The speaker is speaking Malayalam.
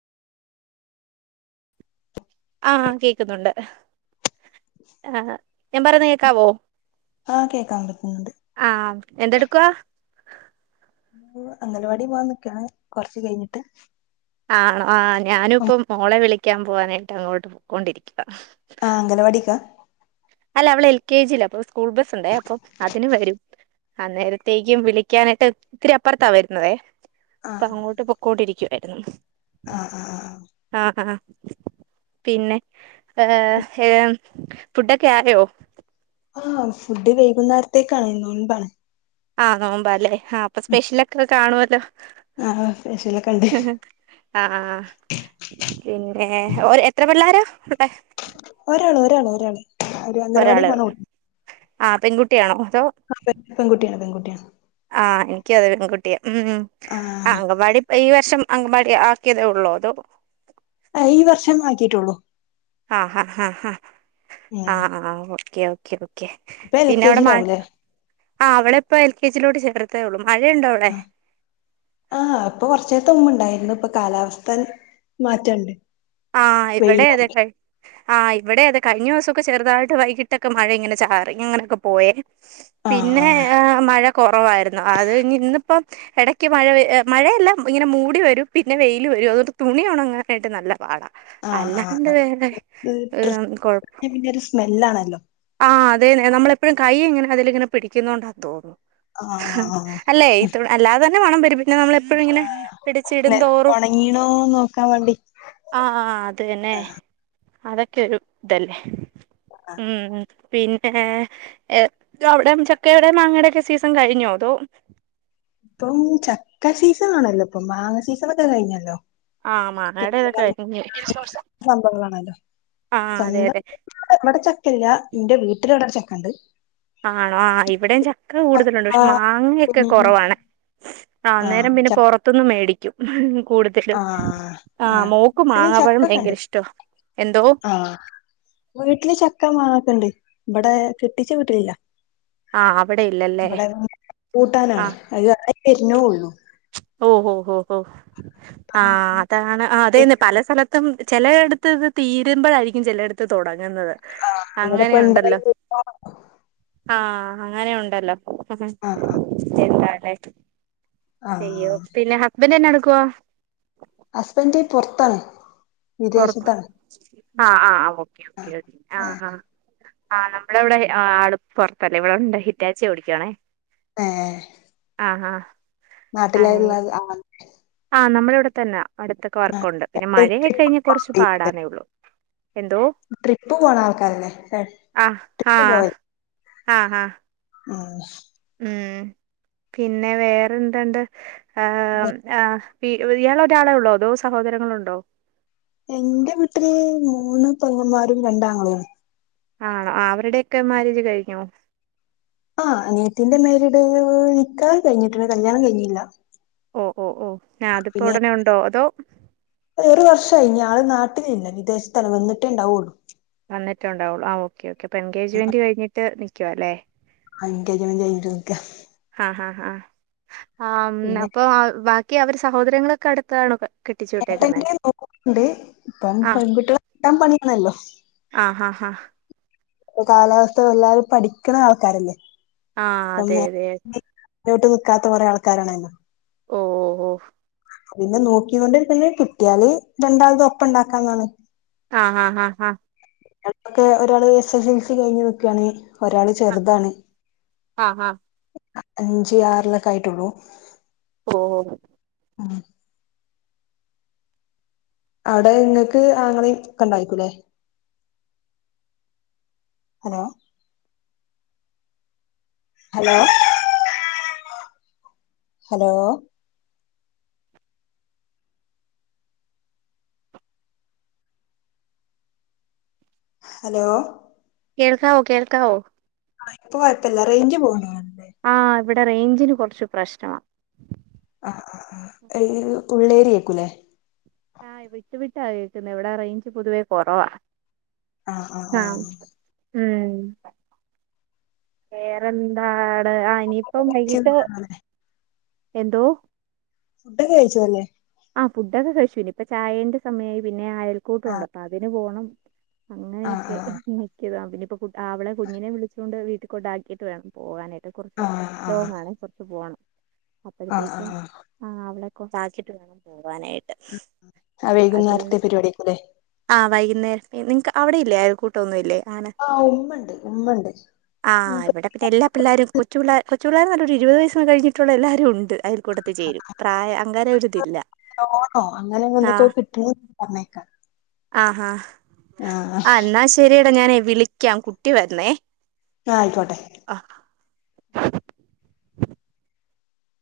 ആ കേക്കുന്നുണ്ട് ആ ഞാൻ പറയുന്ന കേക്കാവോ ആ കേക്കാൻ പറ്റ്ണ് ണ്ട് ആഹ് എന്തെടുക്കുവാ അംഗലവാടി പോവാൻ നിക്കാണ് കൊറച്ച് കഴിഞ്ഞിട്ട് ആണോ ആ ഞാന് ഇപ്പം മോളെ വിളിക്കാൻ പോവാനായിട്ട് അങ്ങോട്ട് പോക്കോണ്ടിരിക്കാ ആ അംഗലവാടിക്കാ അല്ല അവള് എൽ കെ ജി ലാ അപ്പൊ സ്കൂൾ ബസ്സ് ഉണ്ടേ അപ്പൊ അതിന് വരും ആ നേരത്തേക്കും വിളിക്കാനായിട്ട് ഒത്തിരി അപ്പുറത്താ വരുന്നതേ അപ്പൊ ആഹ് അങ്ങോട്ട് പൊക്കോണ്ടിരിക്കുവായിരുന്നു ആഹ് ആഹ് ആഹ് ആ ആ പിന്നെ ഏ ഏ ഫുഡൊക്കെ ആയോ ആഹ് ഫുഡ് വൈകുന്നേരത്തേക്കാണ് നോൽമ്പാണ് ആ നോമ്പാല്ലേ ഹാ അപ്പൊ സ്പെഷ്യൽ ഒക്കെ കാണു ആഹ് സ്പെഷ്യലൊക്കെ ഉണ്ട് ആ പിന്നെ ഓ എത്ര പിള്ളോരാ വിടെ ഒരാള് ഒരാൾ ഒരാള് ഒരു അഗലവാടി പോണേ ആ പെൺകുട്ടിയാണോ ആ പെൺുട്ടിയാണ് ആ എനിക്ക് അതെ ഒരു പെൺകുട്ടിയെ ഉം ആ ആഹ് അംഗവാടി ഈ വർഷം അങ്കമാടി ആക്കിയതേ ഉള്ളൂ അതോ ഈ വർഷം ആക്കിട്ടുള്ളു ഹാ ഹാ ഹാ ആ ഉം ഓക്കെ ഓക്കെ ഓക്കെ ഇപ്പൊ എൽ പിന്നെ കെ അവിടെ മഴ ജിയിലാവൂലേ ആ അവിടെ ഇപ്പോ എൽ കെ ജയിലോട്ട് ചേർത്തേ ഉള്ളൂ മഴയുണ്ടോ അവിടെ ആ ആ അപ്പൊ കൊറച്ചേര്ത്തെ മുമ്പ് ഉണ്ടായിരുന്നു ഇപ്പൊ കാലാവസ്ഥ മാറ്റണ്ട് ആ് ഇവിടെ വെയിലായി അതെഴ ആ് ഇവിടെ അതൊ കഴിഞ്ഞിവസംൊക്കെുതായിട്ട് വൈകിട്ടക്കെ മഴ ഇങ്ങനെ ചറി ഇങ്ങനെയൊക്കെ പോയ ആഹ് പിന്നെ ആഹ് മഴ കുറവായിരുന്നു അത് ഇന്നിപ്പം ഇടയ്ക്ക് മഴ മഴയെല്ലാം ഇങ്ങനെ മൂടി വരും പിന്നെ വെയിൽ വരും അതുകൊണ്ട് തുണിയണ അങ്ങനായിട്ട് നല്ല പാടാ ആഹ് അല്ലാണ്ട് ആ വേറെ ഡ്ര കുഴപ്പ പിന്നരു സ്മെല്ലാണല്ലോ ആ അത നളെഴും കൈ ഇങ്ങനെ അതിലിങ്ങനെ പിടിക്കുന്നു കൊണ്ടാെന്ന് തോന്നുന്നു ആഹ് ആഹ് ആഹ് അല്ലെ ഇ അല്ലാതെ തന്നെ മണം പരുമ പിന്നെ നമ്മള എപ്പോഴും ഇങ്ങനെ പിടിച്ച നെ ഇടുംന്തോറും ഒണങ്ങീണോ നോക്കാൻ വേണ്ടി ആഹ അത് തന്നെ ആഹ് അതൊക്കെരു ഇതല്ലേ ആഹ് ഉം പിന്നെ അവിടെ ചക്കടെ മാങ്ങയുടെക്കെ സീസൺ കഴിഞ്ഞോ അതോ ഇപ്പം ചക്ക സീസൺ ആണല്ലോ ഇപ്പം മാങ്ങ സീസൺൊക്കെ കഴിഞ്ഞല്ലോ ആഹ മങ്ങടെ പിന്നെ തൊക്കെ ആയി സംഭവങ്ങളാണല്ലോ സ്വന്തം എവിടെ ചക്കല്ല നിന്റെ വീട്ടില് എവിടെടെ ചക്ക ഉണ്ട് ആണോ ആ ഇവിടെയും ചക്ക കൂടുതലുണ്ട് പക്ഷെ മാങ്ങയൊക്കെ കുറവാണ് ആഹ് ആന്നേരം പിന്നെ ച പുൊറത്തുന്ന്ും മേടിക്കും കൂടുതൽ ആഹ് ആഹ ആഹ് മോക്ക് വീട്ടില് മാങ്ങപ്പോഴും ചക്കക്കെണ്ട് ഭയങ്കര ഇഷ്ടോ എന്തോ ആഹ് വീട്ടില് ചക്ക മാക്കണ്ടണ്ട് ഇവിടെ കിട്ടിച്ച വീട്ടിലില്ല ആഹ് അവിടെ ഇല്ലല്ലേ ഇവിടെ കൂട്ടാനാണ് അത് എരഞ്ഞള്ളു ഓഹോ ഹഓ ഹോ ആ അതാണ് അതെന്നെ പല സ്ഥലത്തും ചിലയിടുത്ത് ഇത് തീരുമ്പോഴായിരിക്കും ചിലയിടുത്ത് തൊട ങ്ങ അവിടെപ്പ ഇണ്ടായി അങ്ങനെയുണ്ടല്ലോ ആഹ അങ്ങനെ ഉണ്ടല്ലോ ആഹ് എന്തല്ലേ അയ്യോ ആഹ് പിന്നെ ഹസ്ബൻഡ് എന്നന്നെ നടടുക്കുവവാ ഹസ്ബന്ന്റെ പുൊറത്താണ് കൊടുത്ത ആഹ ആഹ് ഓക്കെ ആ ഓെ ആഹ് ആ ആഹ ആ് നമ്മുടെ ഇവിടെ ആപ്പൊറത്തല്ലേ ഇവിടെ ഉണ്ട് ഹിറ്റാച്ച ഓടിക്കവാണേ ആഹ ആഹ് ആഹ നാട്ടിലായിുള്ള ആ ആഹ് നമ്മടെ ഇവിടെത്തന്നെ അടുത്തൊക്കെ വർക്കുണ്ട് പിന്നെ മഴയൊക്കെ കഴിഞ്ഞാൽ കുറച്ച് പാടന്നേ ഉള്ളു ട്രിപ്പ് പോണ ആൾക്കാരല്ലേ ട്രിപ്പ് പോയ ആഹ ഹഹ ആഹ ഉം പിന്നെ വേറെന്തുണ്ട്ആ ആ ഇയാൾ ഒരാളെ ഉള്ളോ അതോ സഹോദരങ്ങളുണ്ടോ എന്റെ വീട്ടില് മൂന്ന് പങ്ങന്മാരും രണ്ടാങ്ങളമാരും ആണോ അവരുടെയൊക്കെ മാരേജ് കഴിഞ്ഞോ ആഹ അനിയത്തിന്റെ മേരിട് നിക്കാഹ് കഴിഞ്ഞിട്ടുണ്ട് കല്യാണം കഴിഞ്ഞില്ല ഓ ഓ ഓ ഞാൻ അതിപ്പോ പിന്നെ ഉടനെ ഉണ്ടോ അതോ കഴിഞ് ആള് നാട്ടിലില്ല വിദേശത്ത വന്നിട്ടേണ്ടാവുള്ളു വന്നിട്ടണ്ടാവുള്ളൂ ആ ഓക്കെ ഓക്കെപ്പൊ എൻഗേജ്മെന്റ് കഴിട്ട് നിക്കുവ അല്ലേ ആ എങ്കേജ്മെന്റ് കഴിഞ്ഞ് നിക്കാ ആ ആ ആ ആ പിന്നെ അപ്പൊ ബാക്കി അവര് സഹോദരങ്ങളൊക്കെ അടുത്താണോ കെട്ടിച്ചു വിട്ടേക്കുന്നെ [inaudible] നോക്കണ്ട് ഇപ്പം ആ പെൺകുട്ടികളെ കിട്ടാൻ പണിയാണല്ലോ ഹാ ആ കാലാവസ്ഥ വല്ലാതെ പഠിക്കണ ആൾക്കാരല്ലേ ആഹ അതെ അതെ ഞൊട്ട് നിക്കാത്ത കുറെ ആൾക്കാരാണല്ലോ ഓ ഓ ഓ പിന്നെ നോക്ക്യോണ്ടിരൂന്നെങ്കി കിട്ടിയാല് രണ്ടാൾതും ഒപ്പണ്ടാക്കാന്നാണ് ആ ഹാ ഹ അ മക്കളൊക്കെ ഒരാള് എസ് എസ് എൽസി കഴിഞ്ഞ് നിക്കാണ് ഒരാള് ചെറുതാണ് ആ ഹ അഞ്ച് ആറിലൊക്കായിട്ടുള്ളൂ ഓഓ ആ അവിടെ നിങ്ങക്ക് ആങ്ങളയൊക്കണ്ടായിക്കൂല്ലേ ഹലോ ഹലോ ഹലോ ഹലോ കേൾക്കാവോ കേൾക്കാവോ ആ ഇപ്പൊ കൊയപ്പല്ല റേഞ്ച് പോവാണ് ആ ഇവിടെ റേഞ്ചിന് കുറച്ച് പ്രശ്നാ ആ ആ ആ [unintelligible] ഉള്ളേരിയക്കൂല്ലേ ആ വിട്ടു വിട്ടാ കേക്കുന്നത് ഇവിടെ റേഞ്ച് പൊതുവേ കൊറവാ ആ ആ ആ ഉം വേറെന്താ ത് ആ ഇനിയിപ്പം വൈകിട്ട് എന്തോ ഫുഡൊക്കെ കഴിച്ചു അല്ലേ ആ ഫുഡൊക്കെ കഴിച്ചു ഇനിപ്പം ഛായേൻ്റെ സമയായി പിന്നെ അയൽക്കൂട്ടൊണ്ട് ആഹ് അപ്പതിന് പോണം ആഹ് അങ്ങനെയൊക്കെ ആഹ് നിക്ക്ന്ന് പിന്നിപ്പം കുട്ട് അവളെ കുഞ്ഞിനെ വിളിച്ചു കൊണ്ട് വീട്ടിൽ കൊണ്ടാക്കിയിട്ട് വേണം പോകാനായിട്ട് ത് കൊറച്ച് ആഹ് ആഹ് ലോങ്ങാണേ കുറച്ച് പോണം ആഹ് അപ്പോഴത്തേക്കും ആഹ് അവളെ കൊണ്ടാക്കിട്ട് വേണം പോവാനായിട്ട് ആ അത് കൊണ്ട് വൈകുന്നേരത്തെ പരിപാടിയാക്കുല്ലേ ആ വൈകി നേരത്തെ നിങ്‌ക്ക് അവിടെയില്ലേ അയാൽ കൂട്ടൊന്നുല്ലേ ആണ് ആഹ് ഉമ്മണ്ട് ഉമ്മണ്ട് ആ മൂപ്പർക്ക് ഇവടെ പിന്നെ എല്ലാ പിള്ളാരും കൊച്ചുപി ള്ള കൊച്ചു പിള്ളേര് പറഞ്ഞ ഒരു ഇരുപതുവയസ് കഴിഞ്ഞിട്ടുള്ള എല്ലാവരും ഉണ്ട് അയൽ കൂട്ടത്തി ചേരും പ്രായ അങ്കാരം ഒരിതില്ല ലോണോ അങ്ങനെ എന്തൊക്കെ ആഹ് കിട്ടുന്ന പറഞ്ഞേക്കാം ആഹാ ആഹ് ആ എന്നാ ശരിടാ ഞാനേ വിളിക്കാം കുട്ടി വരുന്നേ ആ ആയിക്കോട്ടെ ആ